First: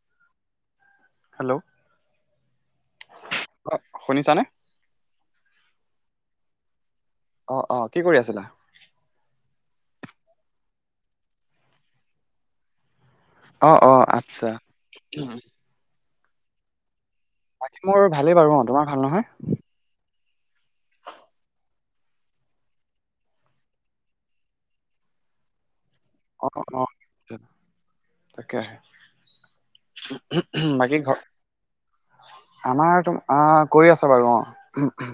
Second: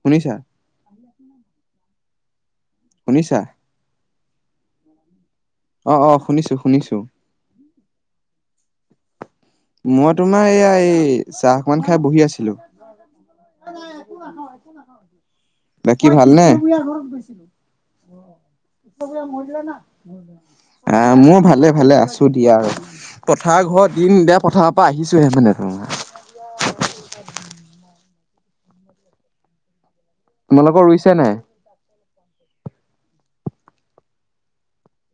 শুনিছা? হেল্ল', শুনিছা? অ, শুনিছা নে? অ, অ শুনিছো, শুনিছো। অ, অ কি কৰি আছিলা? মই তোমাৰ এইয়া এই চাহকমান খাই বহি আছিলো। [inaudible] অ, অ আচ্ছা। বাকী ভালনে? বাকী মোৰ ভালেই বাৰু অ, তোমাৰ ভাল নহয়? আহ, মও ভালে -ভালে আছো দিয়া আৰু পথাৰৰ ঘৰত দিম দ পথাৰৰ পা আহিছোঁহে মানে [unintelligible] অ', অ', অ', তাকে আহে। তোমালোকৰ বাকী ৰুইছে ঘৰ নাই আমাৰ তোম অ কৰি আছা বাৰু অঁ।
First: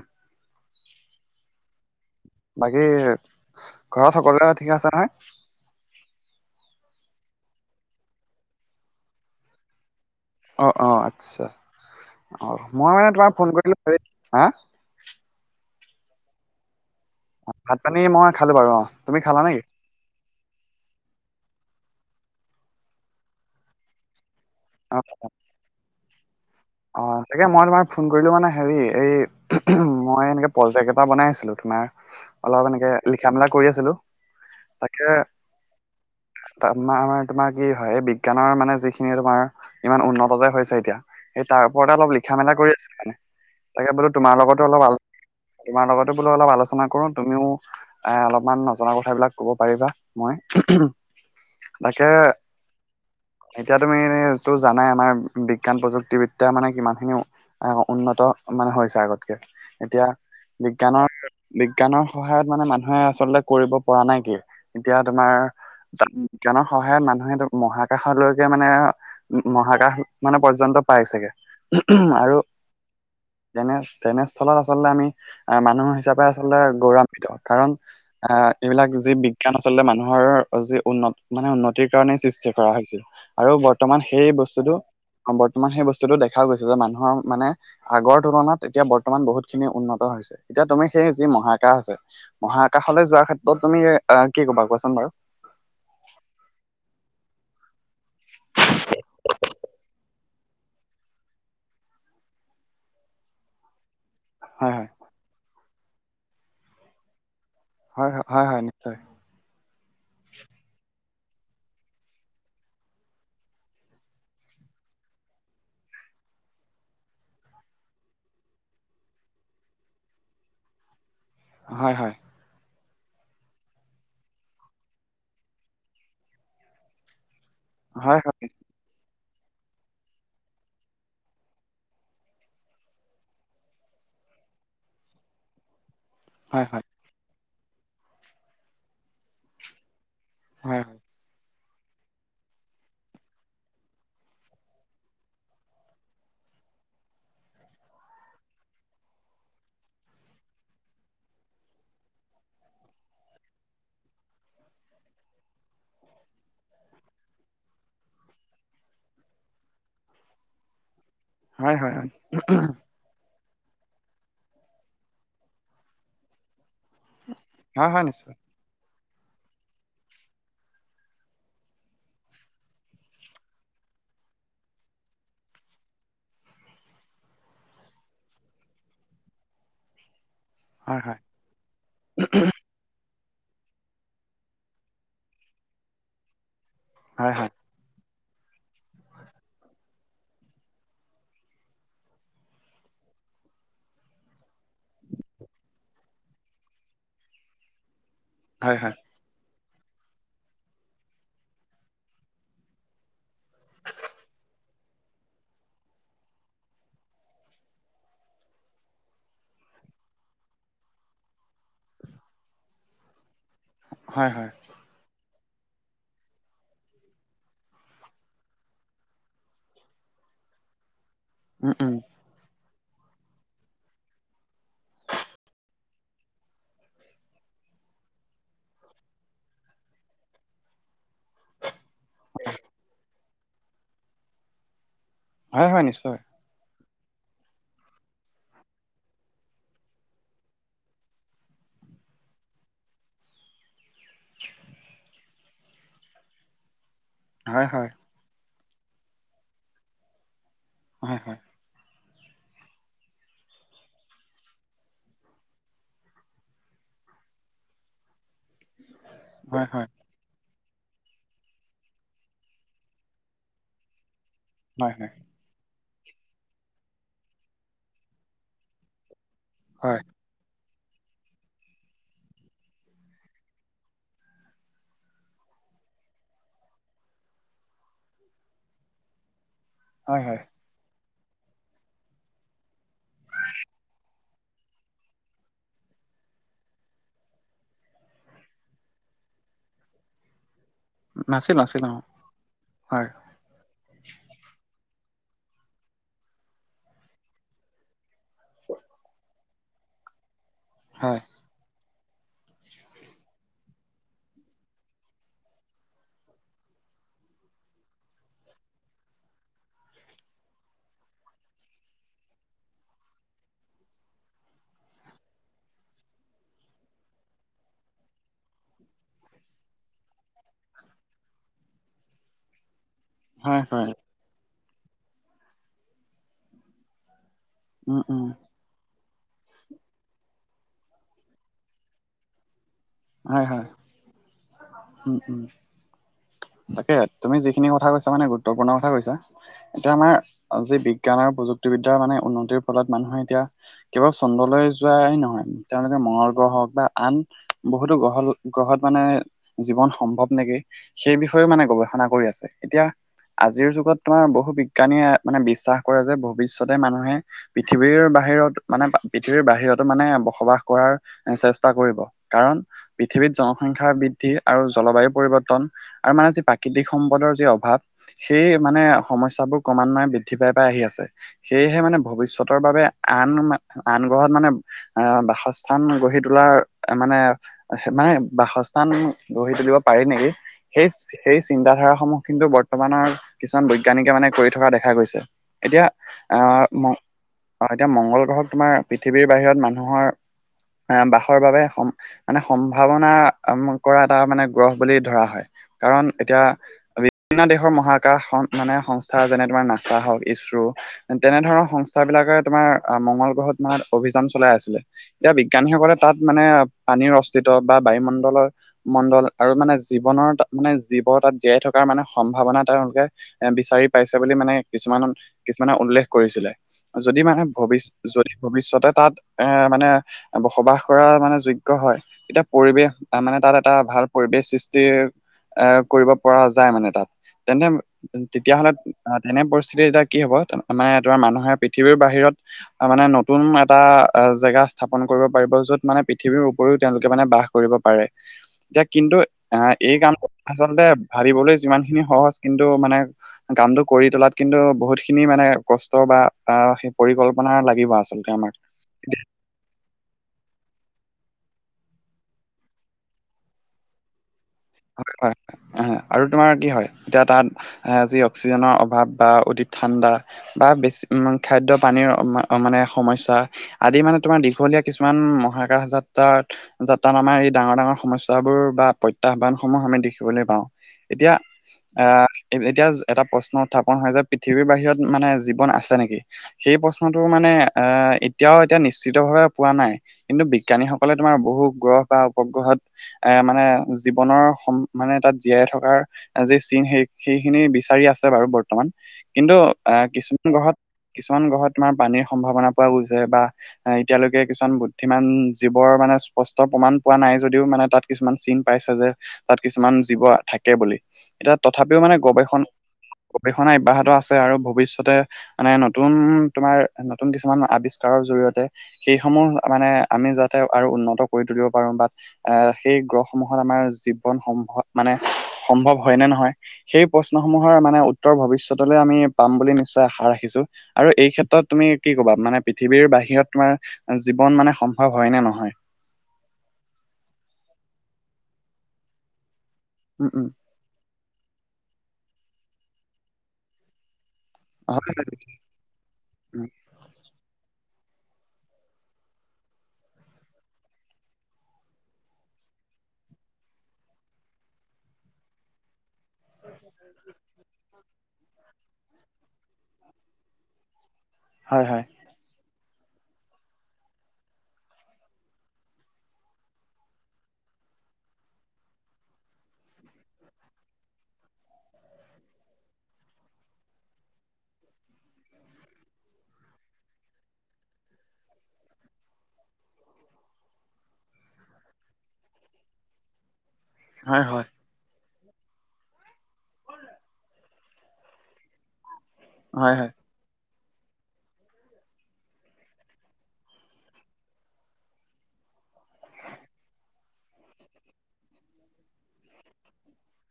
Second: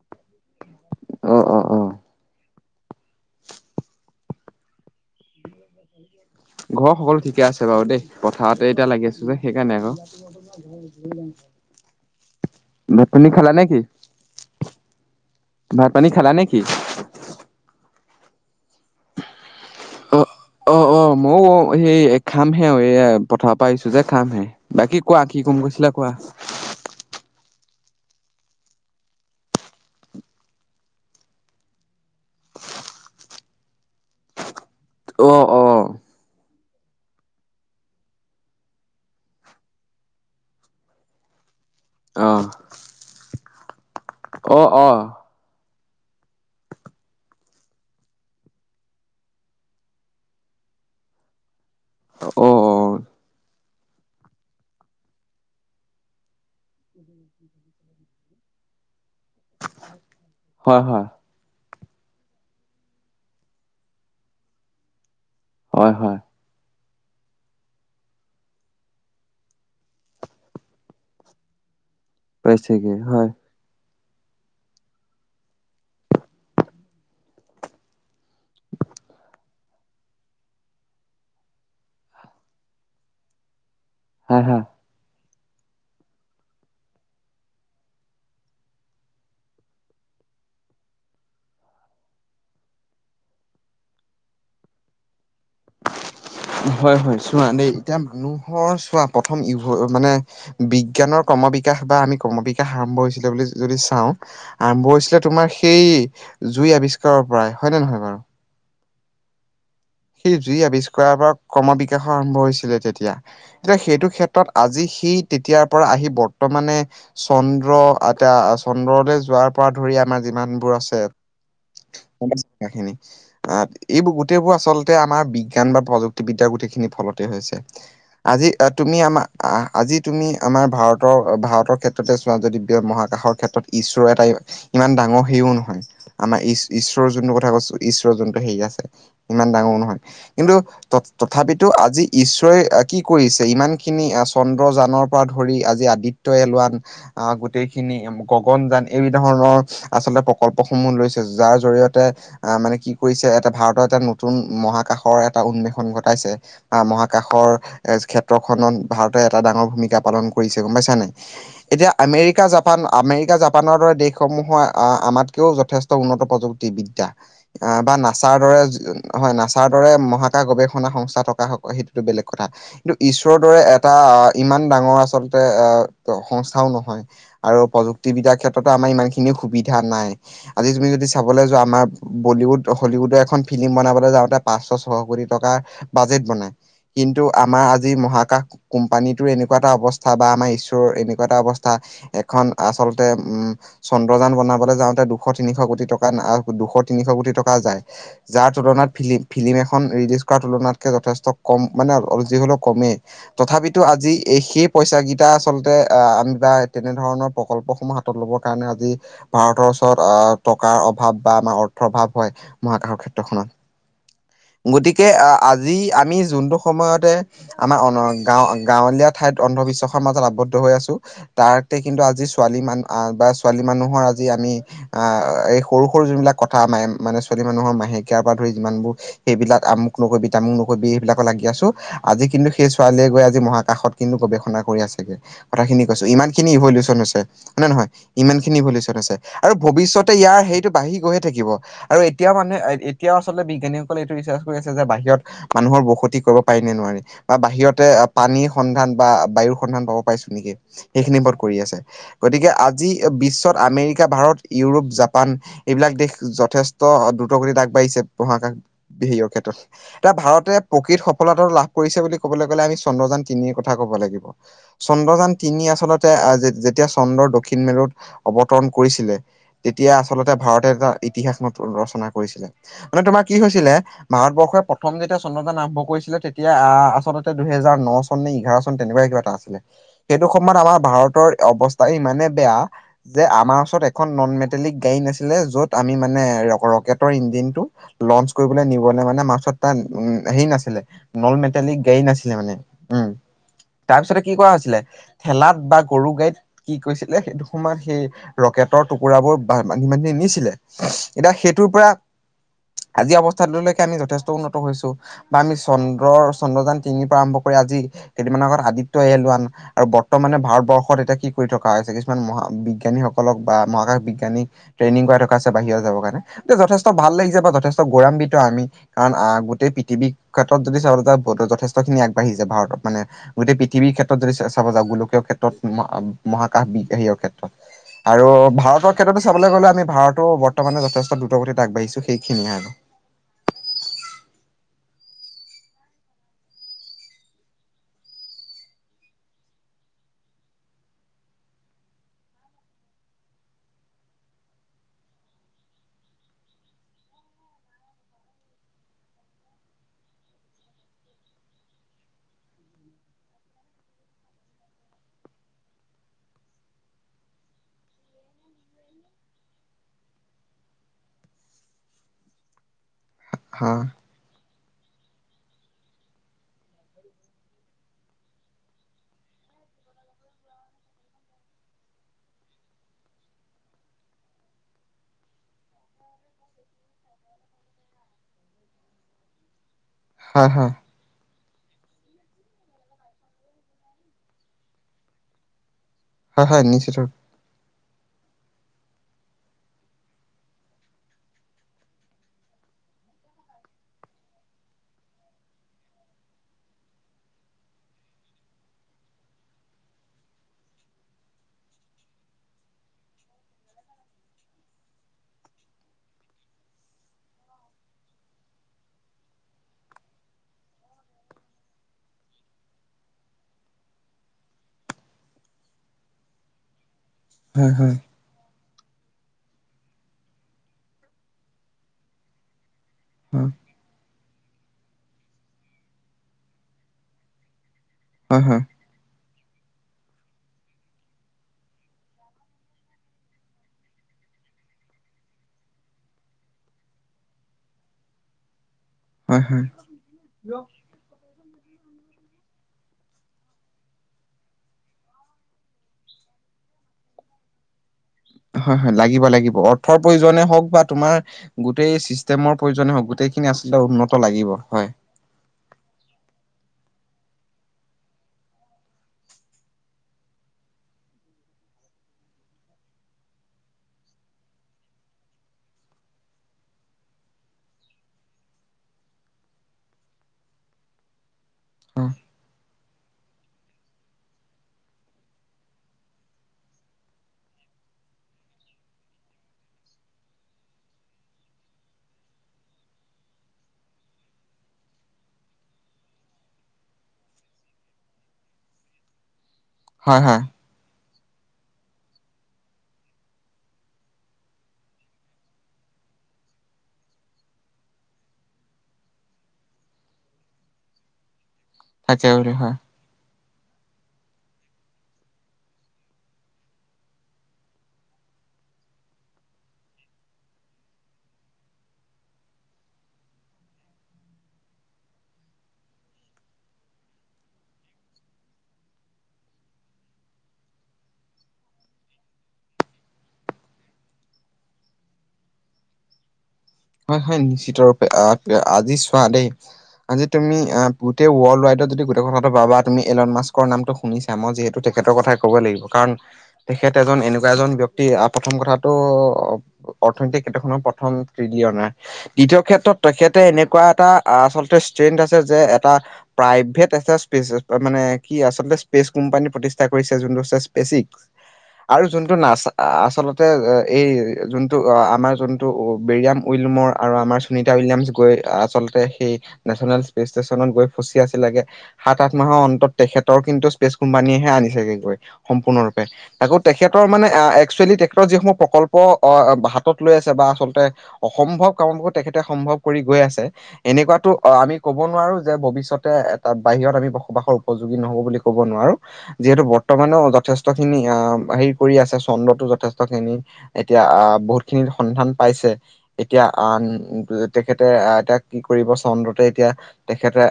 অ, অ, অ। বাকী ঘৰত সকলোৱে ঠিকে আছে নহয়? ঘৰৰ সকলো ঠিকে আছে বাৰু দেই, পথাৰতে এতিয়া লাগি আছো যে সেইকাৰণে আকৌ। অঁ অঁ আচ্ছা অঁ মই ভাত মানে পানী তোমাক ফোন খালা কৰিলোঁ, হা? ভাত-পানী খালা নেকি? অ ভাত-পানী মই খালো বাৰু অ, তুমি খালা নেকি? অ অ অ ময়ো সেই খামহে, এই পথাৰ পৰা আহিছো যে খামহে। অ বাকী কোৱা কি কম কৈছিলা কোৱা? অ তাকে মই তোমাৰ ফোন কৰিলো মানে হেৰি, এই মই এনেকে প্ৰজেক্ট এটা বনাই আছিলো তোমাৰ অলপ এনেকে লিখা মেলা কৰি আছিলো, তাকে অ অ তাৰ আমাৰ তোমাৰ কি হয়, বিজ্ঞানৰ মানে যিখিনি তোমাৰ ইমান উন্নত যে হৈছে এতিয়া সেই তাৰ ওপৰতে অলপ অ লিখা-মেলা কৰি আছিল মানে, তাকে বোলো তোমাৰ লগতো অ', অলপ আলো অ', তোমাৰ লগতো বোলো অলপ আলোচনা কৰো, তুমিও এ অলপমান নজনা কথাবিলাক কব পাৰিবা মই তাকে অ', অ', এতিয়া তুমি টো এনে জানাই, আমাৰ বিজ্ঞান প্ৰযুক্তি এতিয়া মানে কিমান খিনি উন্নত মানে হৈছে আগতকে, এতিয়া হয়, হয়, বিজ্ঞানৰ বিজ্ঞানৰ সহায়ত মানে মানুহে আচলতে কৰিব পৰা নাই কি? এতিয়া তোমাৰ হয়, হয়, বিজ্ঞানৰ সহায়ত মানুহে মহাকাশলৈকে মানে, উ মহাকাশ মানে পৰ্যন্ত পাইচেগে। পাইছেগে হয়। তেনে তেনেস্থলত আচলতে আমি আহ মানুহ হিচাপে আচলতে গৌৰৱান্বিত। কাৰণ আহ এইবিলাক যি বিজ্ঞান আচলতে মানুহৰ, যি উন্ন মানে উন্নতিৰ কাৰণেই সৃষ্টি কৰা হৈছিল। আৰু বৰ্তমান সেই হা, হা। বস্তুটো তোমান সেই বস্তুতো দেখা গৈছে, যে মানুহৰ মানে আগৰ তুলনাত এতিয়া বৰ্তমান বহুত খিনি উন্নত হৈছে। এতিয়া তুমি সেই যি মহাকাশ আছে, মহাকাশলৈ যোৱাৰ ক্ষেত্ৰত তুমি অ কি কবা কোৱাচোন বাৰু? হয় হয় চোৱা, দেই এতিয়া মানুহৰ চোৱা প্ৰথম ই মানে বিজ্ঞানৰ ক্ৰৰ্ম বিকাশ বা আমি ক্ৰৰ্ম বিকাশ আৰম্ভ হৈছিলে বুলি যদি চাওঁ হয় আৰম্ভ হয় হৈছিলে তোমাৰ সেই জুই আৱিষ্কাৰৰ পৰাই হয় নে নহয়? হয়, বাৰু? হয়, হয়, হয় নিশ্চয়। সেই জুই আৱিষ্কাৰ পৰা ক্ৰৰ্ম বিকাশ আৰম্ভ হৈছিলে তেতিয়া। তেতিয়া সেইটো ক্ষেত্ৰত আজি সি তেতিয়াৰ পৰা আহি বৰ্তমানে চন্দ্ৰ, এতয়া চন্দ্ৰলৈ যোৱাৰ পৰা ধৰি আমাৰ যিমানবোৰ আছে হয়, হয়। গম পাইছা কথা খিনি, এইবোৰ গোটেইবোৰ আচলত আমাৰ বিজ্ঞান বা প্ৰযুক্তিবিদ্যাৰ গোটেইখিনি ফলতেই হৈছে। হয় হয় আজি তুমি আমাৰ আজি তুমি আমাৰ ভাৰতৰ ভাৰতৰ ক্ষেত্ৰতে চোৱা যদি ব্য মহাকাশৰ ক্ষেত্ৰত। ঈশ্বৰ এটা ইমান ডাঙৰ হেৰিও নহয়। আমাৰ হয় হয় ঈশ্বৰ যোনটো কথা কৈছো ঈশ্বৰৰ যোনটো হেৰি আছে ইমান ডাঙৰো নহয়। কিন্তু হয় তত তথাপিতো আজি ঈশ্বৰৰেই কি কৰিছে ইমান খিনি চন্দ্ৰযানৰ পৰা ধৰি আজি আদি ত্য এল ওৱান আহ গোটেইখিনি গগন যান, এই ধৰণৰ আচলতে প্ৰকল্পসমূহ লৈছে। যাৰ জৰিয়তে আহ মানে কি কৰিছে এটা ভাৰতৰ এটা নতুন মহাকাশৰ এটা উন্মেষন ঘটাইছে। আহ মহাকাশৰ এ ক্ষেত্ৰখনত ভাৰতে এটা ডাঙৰ ভূমিকা পালন কৰিছে গম পাইছানাই? হয় হয় এতিয়া হয় আমেৰিকা-জাপান আমেৰিকা-জাপানৰ দৰে দেশসমূহৰ আমাতকৈও যথেষ্ট উন্নত প্ৰযুক্তিবিদ্যা। অ হয় বা হয় নিশ্চয় নাচাৰ দৰে, হয় নাচ তাৰ দৰে মহাকাশ গৱেষণা সংস্থা থকা সেইটোতো বেলেগ কথা। কিন্তু ঈশ্বৰৰ দৰে এটা আহ ইমান ডাঙৰ আচলতে আহ সংস্থাও নহয় আৰু প্ৰযুক্তিবিদ্যাৰ ক্ষেত্ৰতো আমাৰ ইমান খিনি সুবিধা নাই আজি তুমি হয় যদি হয় চাবলৈ যোৱা আমাৰ বলীউড হলিউডৰ এখন ফিল্ম বনাবলৈ যাওঁতে পাঁচশ ছশ কোটি টকাৰ বাজেট বনাই কিন্তু হয় হয় আমাৰ আজি মহাকাশ কোম্পানীটোৰ এনেকুৱা এটা অৱস্থা বা আমাৰ ঈশ্বৰৰ এনেকুৱা এটা অৱস্থা এখন আচলতে উম চন্দ্ৰযান বনাবলৈ যাওঁতে দুশ তিনিশ কোটি টকা আ দুশ তিনিশ কোটি টকা যায়। যাৰ হয় হয় তুলনাত ফিল ফিল্ম এখন ৰিলিজ কৰাৰ তুলনাতকে যথেষ্ট কম মানে অ যি হলেও কমেই তথাপিতো আজি এই সেই পইচা কিটা আচলতে আহ আমি বা তেনেধৰণৰ প্ৰকল্পসমূহাত ল'ব কাৰণে আজি ভাৰতৰ ওচৰত আহ টকাৰ অভাৱ বা আমাৰ অৰ্থ অভাৱ হয় মহাকাশৰ ক্ষেত্ৰখনত হয় হয় গতিকে আজি আমি যোনটো সময়তে আমাৰ গাওঁ গাঁৱলীয়া ঠাইত অন্ধবিশ্বাসৰ মাজত আবদ্ধ হৈ আছো উম, তাৰতে উম, কিন্তু আজি ছোৱালী মান বা ছোৱালী মানুহৰ আজি আমি আহ এই সৰু সৰু যোনবিলাক কথা ম মানে ছোৱালী মানুহৰ মাহেকীয়াৰ পৰা ধৰি যিমানবোৰ সেইবিলাক আমুক নকবি তামুক নকবি সেইবিলাকত লাগি আছোঁ আজি কিন্তু সেই ছোৱালীয়ে গৈ আজি মহাকাশত কিন্তু গৱেষণা কৰি আছেগে কথা হয়, হয়, খিনি কৈছো নিশ্চয়, ইমান খিনি ইভয় লোচন হৈছে। হয় নে নহয় ইমান খিনি ভলিষ্যত আছে আৰু ভৱিষ্যতে ইয়াৰ হেৰিটো বাঢ়ি গৈহে থাকিব। আৰু এতিয়াও মানুহ এতিয়াও আচলতে বিজ্ঞানী সকলে এইটো ৰিচাৰ কৰি আছে যে বাহিৰত মানুহৰ বসতি কৰিব পাৰি নে নোৱাৰি বা হয়, বাহিৰতে হয়, পানীৰ সন্ধান বা বায়ুৰ সন্ধান পাব পাৰিছো নেকি হয়, সেইখিনিৰ ওপৰত হয়, কৰি আছে গতিকে আজি বিশ্বত আমেৰিকা, ভাৰত, ইউৰোপ, জাপান এইবিলাক দেশ যথেষ্ট দ্ৰুতগতিত আগবাঢ়িছে মহাকাশ বিহেয়ৰ ক্ষেত্ৰত হয়, হয়, এতিয়া ভাৰতে প্ৰকৃত সফলতাটো লাভ কৰিছে বুলি ক'বলৈ গ'লে আমি চন্দ্ৰযান তিনিৰ কথা ক'ব লাগিব। হয়, হয়, চন্দ্ৰযান তিনি আচলতে আহ যেতিয়া চন্দ্ৰৰ দক্ষিণ মেলত অৱতৰণ কৰিছিলে তেতিয়া হয়, আচলতে ভাৰতে এটা ইতিহাস নত ৰচনা কৰিছিলে মানে তোমাৰ কি হৈছিলে? ভাৰতবৰ্ষই প্ৰথম যেতিয়া চন্দ্ৰযান আৰম্ভ কৰিছিলে তেতিয়া আহ আচলতে দুইহেজাৰ ন চন নে এঘাৰ চন তেনেকুৱা কিবা এটা আছিলে হয়, সেইটো হয়, সময়ত আমাৰ ভাৰতৰ অৱস্থাই ইমানে বেয়া যে আমাৰ ওচৰত এখন নন মেটেলিক গাড়ী নাছিলে য'ত আমি মানে ৰ ৰকেটৰ ইঞ্জিনটো লঞ্চ কৰিবলে নিবলৈ মানে মাৰ্চত তাত উ হেৰি নাছিলে নল নাছিল, মেটেলি নাছিল অ', গাড়ী নাছিলে মানে হয়, উম তাৰপিছতে কি কৰা হৈছিলে ঠেলাত বা গৰু গাড়ীত কি কৈছিলে সেইটো সময়ত সেই ৰকেটৰ টুকুৰাবোৰ বান্ধি বান্ধি নিছিলে হয়, এতিয়া সেইটোৰ পৰা আজি অৱস্থালৈকে আমি যথেষ্ট উন্নত হৈছো। বা আমি চন্দ্ৰৰ চন্দ্ৰযান তিনিৰ পৰা আৰম্ভ কৰি আজি কেইদিনমানৰ আগত আদিত্য এল ওৱান আৰু বৰ্তমানে ভাৰতবৰ্ষত এতিয়া কি কৰি থকা হৈছে কিছুমান মহা বিজ্ঞানীসকলক বা মহাকাশ বিজ্ঞানীক ট্ৰেইনিং কৰাই থকা আছে বাহিৰত যাবৰ কাৰণে যথেষ্ট ভাল লাগিছে বা যথেষ্ট গৌৰম্বিত টো আমি, কাৰণ আহ গোটেই পৃথিৱীৰ ক্ষেত্ৰত যদি চাবলে যাওঁ যথেষ্টখিনি আগবাঢ়িছে ভাৰতত মানে গোটেই হয়, হয়, পৃথিৱীৰ ক্ষেত্ৰত যদি চা চাব যাওঁ, গোলকীয় ক্ষেত্ৰত মহা - মহাকাশ বি হায়ৰ ক্ষে উম, উম, আৰু ভাৰতত', ক্ষেত্ৰতো চাবলে গ'লে আমি ভাৰত বৰ্তমানে যথেষ্ট দ্ৰুতগতিত আগবাঢ়িছো সেইখিনিয়ে আৰু হয়', - হয়', উম', - উম', তাকে, তুমি যিখিনি কথা কৈছা মানে গুৰুত্বপূৰ্ণ কথা কৈছা', এতিয়া আমাৰ, আজি বিজ্ঞান আৰু প্ৰযুক্তিবিদ্যা মানে উন্নতিৰ ফলত মানুহে এতিয়া', কেৱল চন্দ্ৰলৈ যোৱাই নহয়, তেওঁলোকে মংগল গ্ৰহ হওঁক বা আন', বহুতো গ্ৰহ', - গ্ৰহত মানে', জীৱন সম্ভৱ নেকি, সেই বিষয়েও মানে গৱেষণা কৰি আছে এতিয়া', আজিৰ যুগত তোমাৰ বহু বিজ্ঞানীয়ে মানে বিশ্বাস কৰে যে ভৱিষ্যতে মানুহে', পৃথিৱীৰ বাহিৰত, মানে পৃথিৱীৰ বাহিৰতো মানে বসবাস কৰাৰ', এই, চেষ্টা কৰিব, কাৰণ পৃথিৱীত হা জনসংখ্যা বৃ', বৃদ্ধি আৰু জলবায়ু পৰিৱৰ্তন আৰু মানে যি প্ৰাকৃতিক সম্পদৰ যি অভাৱ', সেই মানে সমস্যাবোৰ ক্ৰমান্বয়ে বৃদ্ধি পাই', -পাই', আহি আছে', সেয়েহে মানে ভৱিষ্যতৰ বাবে আন মা', আন গ্ৰহত মানে', আহ', বাসস্থান গঢ়ি তোলাৰ মানে সেই নাই, মানে বাসস্থান', গঢ়ি তুলিব পাৰি নেকি? হয় হয় সেই চি', সেই চিন্তাধাৰাসমূহ কিন্তু বৰ্তমানৰ কিছুমান বৈজ্ঞানিকে মানে কৰি থকা দেখা গৈছে', এতিয়া হয় হয় আহ নিশ্চিত মং', এতিয়া মংগল গ্ৰহক তোমাৰ পৃথিৱীৰ বাহিৰত মানুহৰ', আহ', বাসৰ বাবে সম মানে সম্ভাৱনা আম', কৰা এটা মানে গ্ৰহ বুলি ধৰা হয় কাৰণ এতিয়া', বিভিন্ন দেশৰ মহাকাশ সং', মানে সংস্থা যেনে তোমাৰ নাছা, হওঁক ইছৰো', তেনেধৰণৰ সংস্থাবিলাকে তোমাৰ আহ', মংগল গ্ৰহত তোমাৰ অভিযান চলাই আছিলে', এতিয়া বিজ্ঞানীসকলে তাত মানে, পানীৰ অস্তিত্ব বা বায়ুমণ্ডলৰ', মণ্ডল আৰু মানে জীৱনৰ তা', মানে জীৱ তাত জীয়াই থকাৰ মানে সম্ভাৱনা তেওঁলোকে', এ', বিচাৰি পাইছে বুলি মানে কিছুমান, কিছুমানে উল্লেখ কৰিছিলে', যদি মানে হয় ভৱিষ্য', হয় যদি', ভৱিষ্যতে তাত এ', মানে বসবাস কৰা মানে যোগ্য হয়, তেতিয়া পৰিৱেশ', তাৰ মানে হয় তাত এটা ভাল পৰিৱেশ সৃষ্টিৰ, এ', কৰিব পৰা যায় মানে তাত, তেনে', হয় তেতিয়া হয় হ'লে আহ', তেনে পৰিস্থিতি এতিয়া কি হ'ব মানে ধৰা মানুহে পৃথিৱীৰ বাহিৰত', অ', মানে নতুন এটা জেগা স্থাপন কৰিব পাৰিব য'ত মানে পৃথিৱীৰ উপৰিও তেওঁলোকে মানে বাস', কৰিব পাৰে', এতিয়া কিন্তু হয় অহ', হয় এই কামটো আচলতে ভাবিবলৈ যিমানখিনি সহজ কিন্তু মানে', কামটো কৰি তোলাত কিন্তু বহুতখিনি মানে কষ্ট বা আহ', সেই পৰিকল্পনা লাগিব আচলতে আমাৰ', হয়', - হয়', লাগিব', - লাগিব', অৰ্থৰ প্ৰয়োজনে হওঁক বা তোমাৰ', গোটেই চিষ্টেমৰ প্ৰয়োজন হওঁক, গোটেইখিনি আচলতে উন্নত লাগিব, হয়', হয়', - হয়', আহ', আৰু তোমাৰ কি হয় এতিয়া তাত', আজি অক্সিজেনৰ অভাৱ বা অধিক ঠাণ্ডা', বা বেছি উম', খাদ্য পানীৰ মা', - মানে সমস্যা', আদি মানে তোমাৰ দীঘলীয়া কিছুমান মহাকাশ যাত্ৰাত', যাত্ৰাত আমাৰ এই ডাঙৰ - ডাঙৰ সমস্যাবোৰ বা প্ৰত্যাহ্বান', সময়', - সমে দেখিবলৈ পাওঁ এতিয়া', হয় আহ', এতিয়া এটা প্ৰশ্ন উত্থাপন হয় যে পৃথিৱীৰ বাহিৰত মানে জীৱন আছে নেকি? সেই', প্ৰশ্নটো মানে আহ', এতিয়াও', - এতিয়া নিশ্চিতভাৱে পোৱা নাই', কিন্তু বিজ্ঞানীসকলে তোমাৰ বহু গ্ৰহ বা উপগ্ৰহত এ', মানে জীৱনৰ', সম', মানে তাত জীয়াই থকাৰ যি চিন সেই সেইখিনি বিচাৰি আছে বাৰু বৰ্তমান', কিন্তু আহ', হয় হয় কিছুমান গ্ৰহত, কিছুমান গ্ৰহত তোমাৰ পানীৰ সম্ভাৱনা পোৱা গৈছে বা', অহ', এতিয়ালৈকে কিছুমান বুদ্ধিমান জীৱৰ মানে স্পষ্ট প্ৰমাণ পোৱা নাই যদিও মানে তাত', কিছুমান চিন পাইছে যে তাত কিছুমান জীৱ থাকে বুলি। এতিয়া তথাপিও মানে তাকে হয় গৱেষণ হয় গৱেষণা অব্যাহত আছে আৰু ভৱিষ্যতে মানে নতুন তোমাৰ নতুন কিছুমান আৱিষ্কাৰৰ জৰিয়তে সেইসমূহ মানে আমি যাতে আৰু উন্নত কৰি তুলিব পাৰো বা', আহ', সেই গ্ৰহসমূহত আমাৰ জীৱন সম্ভৱ মানে সম্ভৱ হয় নে নহয়? সেই', প্ৰশ্নসমূহৰ মানে উত্তৰ ভৱিষ্যতলৈ আমি পাম বুলি নিশ্চয় আশা ৰাখিছোঁ', আৰু এই ক্ষেত্ৰত তুমি কি কবা মানে পৃথিৱীৰ বাহিৰত তোমাৰ জীৱন মানে সম্ভৱ হয় নে নহয়? হয়-হয় নিশ্চিত ৰূপে আহ-আহ আজি চোৱা দেই, আজি উম উম তুমি আহ গোটেই ৱৰ্ল্ড ৰাইডত যদি গোটে কথাটো পাবা তুমি এলন মাস্কৰ নামটো শুনিছা মই যিহে টো তেখেতৰ কথাই ক'ব লাগিব কাৰণ তেখেত এজন এনেকুৱা এজন ব্যক্তি প্ৰথম কথাটো অৰ্থনৈতিক ক্ষেত্ৰখনৰ প্ৰথম তৃতীয় নাই, তৃতীয় ক্ষেত্ৰত তেখেতে এনেকুৱা এটা আচলতে ষ্ট্ৰেন্থ আছে যে এটা প্ৰাইভেট এটাচ পেজ মানে কি আচলতে স্পেচ কোম্পানী প্ৰতিষ্ঠা কৰিছে যোনটো স্পেচিক, হয় আৰু হয় যোন টো নাছা আচলতে এই যোনটো আমাৰ যোনটো বেৰিয়াম উইলমৰ আৰু আমাৰ সুনিতা উইলিয়ামছ গৈ আচলতে সেই নেচনেল স্পেচ ষ্টেচনত গৈ ফচি আছিলেগে। সাত, আঠ মাহৰ অন্তত তেখেতৰ কিন্তু স্পেচ কোম্পানীয়েহে আনিছেগেগৈ সম্পূৰ্ণৰূপে। আকৌ তেখেতৰ মানে একচুৱেলি তেখেতৰ যিসমূহ প্ৰকল্প অ, হাতত লৈ আছে বা আচলতে অসম্ভৱ কামবোৰো তেখেতে সম্ভৱ কৰি গৈ আছে। এনেকুৱাতো হয় অ, হয় আমি ক'ব নোৱাৰো যে ভৱিষ্যতে এটা বাহিৰত আমি বসবাসৰ উপযোগী নহ'ব বুলি ক'ব নোৱাৰো। যিহেতু হয় হয় হয় বৰ্তমানেও যথেষ্ট খিনি আহ হেৰি কৰি আছে চন্দ্ৰতো যথেষ্ট খিনি এতিয়া আহ বহুত খিনিৰ সন্ধান পাইছে। এতিয়া আন তেখেতে আহ এতিয়া কি কৰিব চন্দ্ৰতে এতিয়া তেখেতে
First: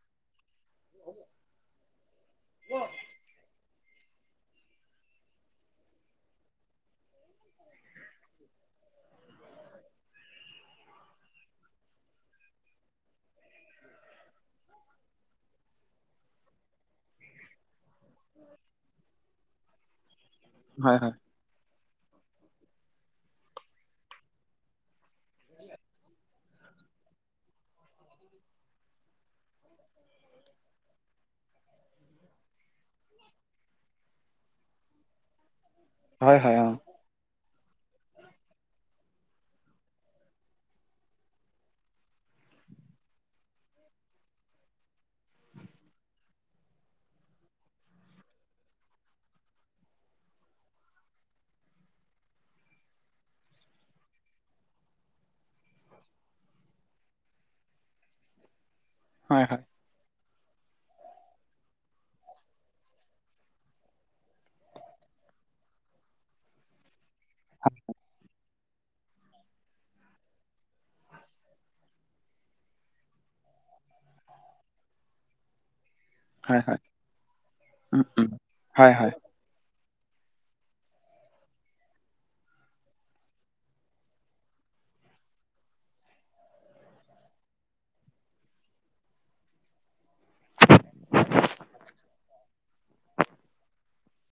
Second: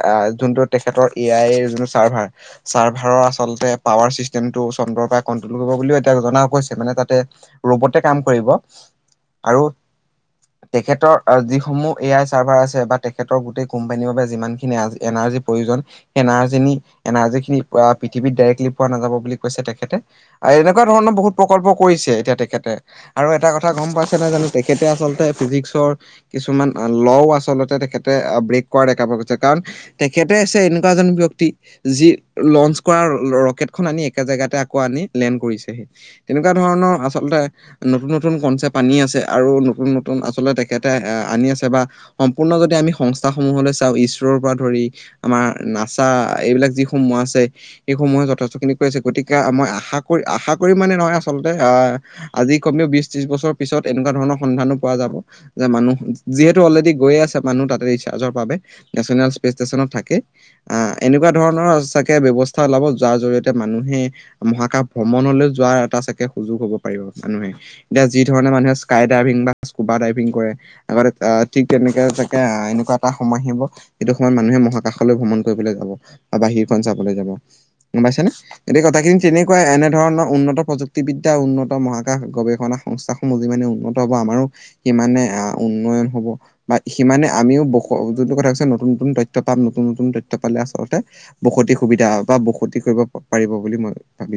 যোনটো তেখেতৰ এ আইৰ যোনটো চাৰ্ভাৰ চাৰ্ভাৰৰ আচলতে পাৱাৰ ছিষ্টেমটো চন্দ্ৰৰ পৰাই কন্ট্ৰল কৰিব বুলিও এতিয়া জনা গৈছে। মানে তাতে ৰবতে কাম কৰিব আৰু তেখেতৰ যিসমূহ এ আই চাৰ্ভাৰ আছে বা তেখেতৰ গোটেই কোম্পানীৰ বাবে যিমানখিনি এনাৰজি প্ৰয়োজন এনাৰজিনি - এনাৰজিখিনি পৃথিৱীত ডাইৰেক্লিপ পোৱা নাযাব বুলি কৈছে তেখেতে, এনেকুৱা হয় হয় হয় ধৰণৰ বহুত প্ৰকল্প কৰিছে এতিয়া তেখেতে আৰু এটা কথা গম পাইছে ন জানো তেখেতে আচলতে ফিজিক্সৰ কিছুমান লও আচলতে তেখেতে ব্ৰেক কৰা দেখা পোৱা গৈছে। কাৰণ তেখেতে হৈছে এনেকুৱা এজন ব্যক্তি যি লঞ্চ কৰা ৰকেট খন আনি একে জেগাতে আকৌ আনি লেণ্ড কৰিছে। হয় তেনেকুৱা হয় হয় অ ধৰণৰ আচলতে নতুন-নতুন কনচেপ আনি আছে। আৰু নতুন-নতুন নতুন আচলতে তেখেতে আনি আছে বা সম্পূৰ্ণ যদি আমি সংস্থাসমূহলৈ চাও ইছৰৰ পৰা ধৰি আমাৰ নাচা এইবিলাক যিসমূহ আছে। সেইসমূহে যথেষ্টখিনি কৰি আছে। গতিকে মই আশা কৰি - আশা কৰি মানে নহয় আচলতে আহ আজি কমেও বিশ, ত্ৰিশ বছৰ পিছত এনেকুৱা ধৰণৰ সন্ধানো পোৱা যাব যে মানুহ যিহেতু অলৰেডি গৈয়ে আছে মানুহ তাতে ৰিচাৰ্জৰ বাবে। নেশ্যনেল হয় স্পেচ হয় ষ্টেচনত থাকে। আহ এনেকুৱা ধৰণৰ সচাকে ব্যৱস্থা ওলাব, যাৰ জৰিয়তে মানুহে মহাকাশ ভ্ৰমণলৈ যোৱাৰ এটা চাগে সুযোগ হ'ব। মানুহে এতিয়া যি ধৰণে মানুহে স্কাই ডাইভিং বা স্কুবা ডাইভিং কৰে। আগতে ঠিক তেনেকে তাকে এনেকুৱা এটা সময় আহিব। এতিয়া সময়ত মানুহে মহাকাশলৈ ভ্ৰমণ কৰিবলৈ যাব। হয় বাহিৰখন হয় চাবলৈ যাব, গম উম পাইছে উম নে, গোটেই হয় হয় কথাখিনি তেনেকুৱাই এনেধৰণৰ উন্নত প্ৰযুক্তিবিদ্যা উন্নত মহাকাশ গৱেষণা সংস্থাসমূহ যিমানে উন্নত হ'ব আমাৰ কিমানে আহ, উন্নয়ন হ'ব। বা সিমানে আমি বু যোনটো কথা কছে নতুন-নতুন তথ্য পাম নতুন-নতুন তথ পালে আচলতে বসতি সুবিধা বা বসতি কৰিব পাৰিব বুলি মই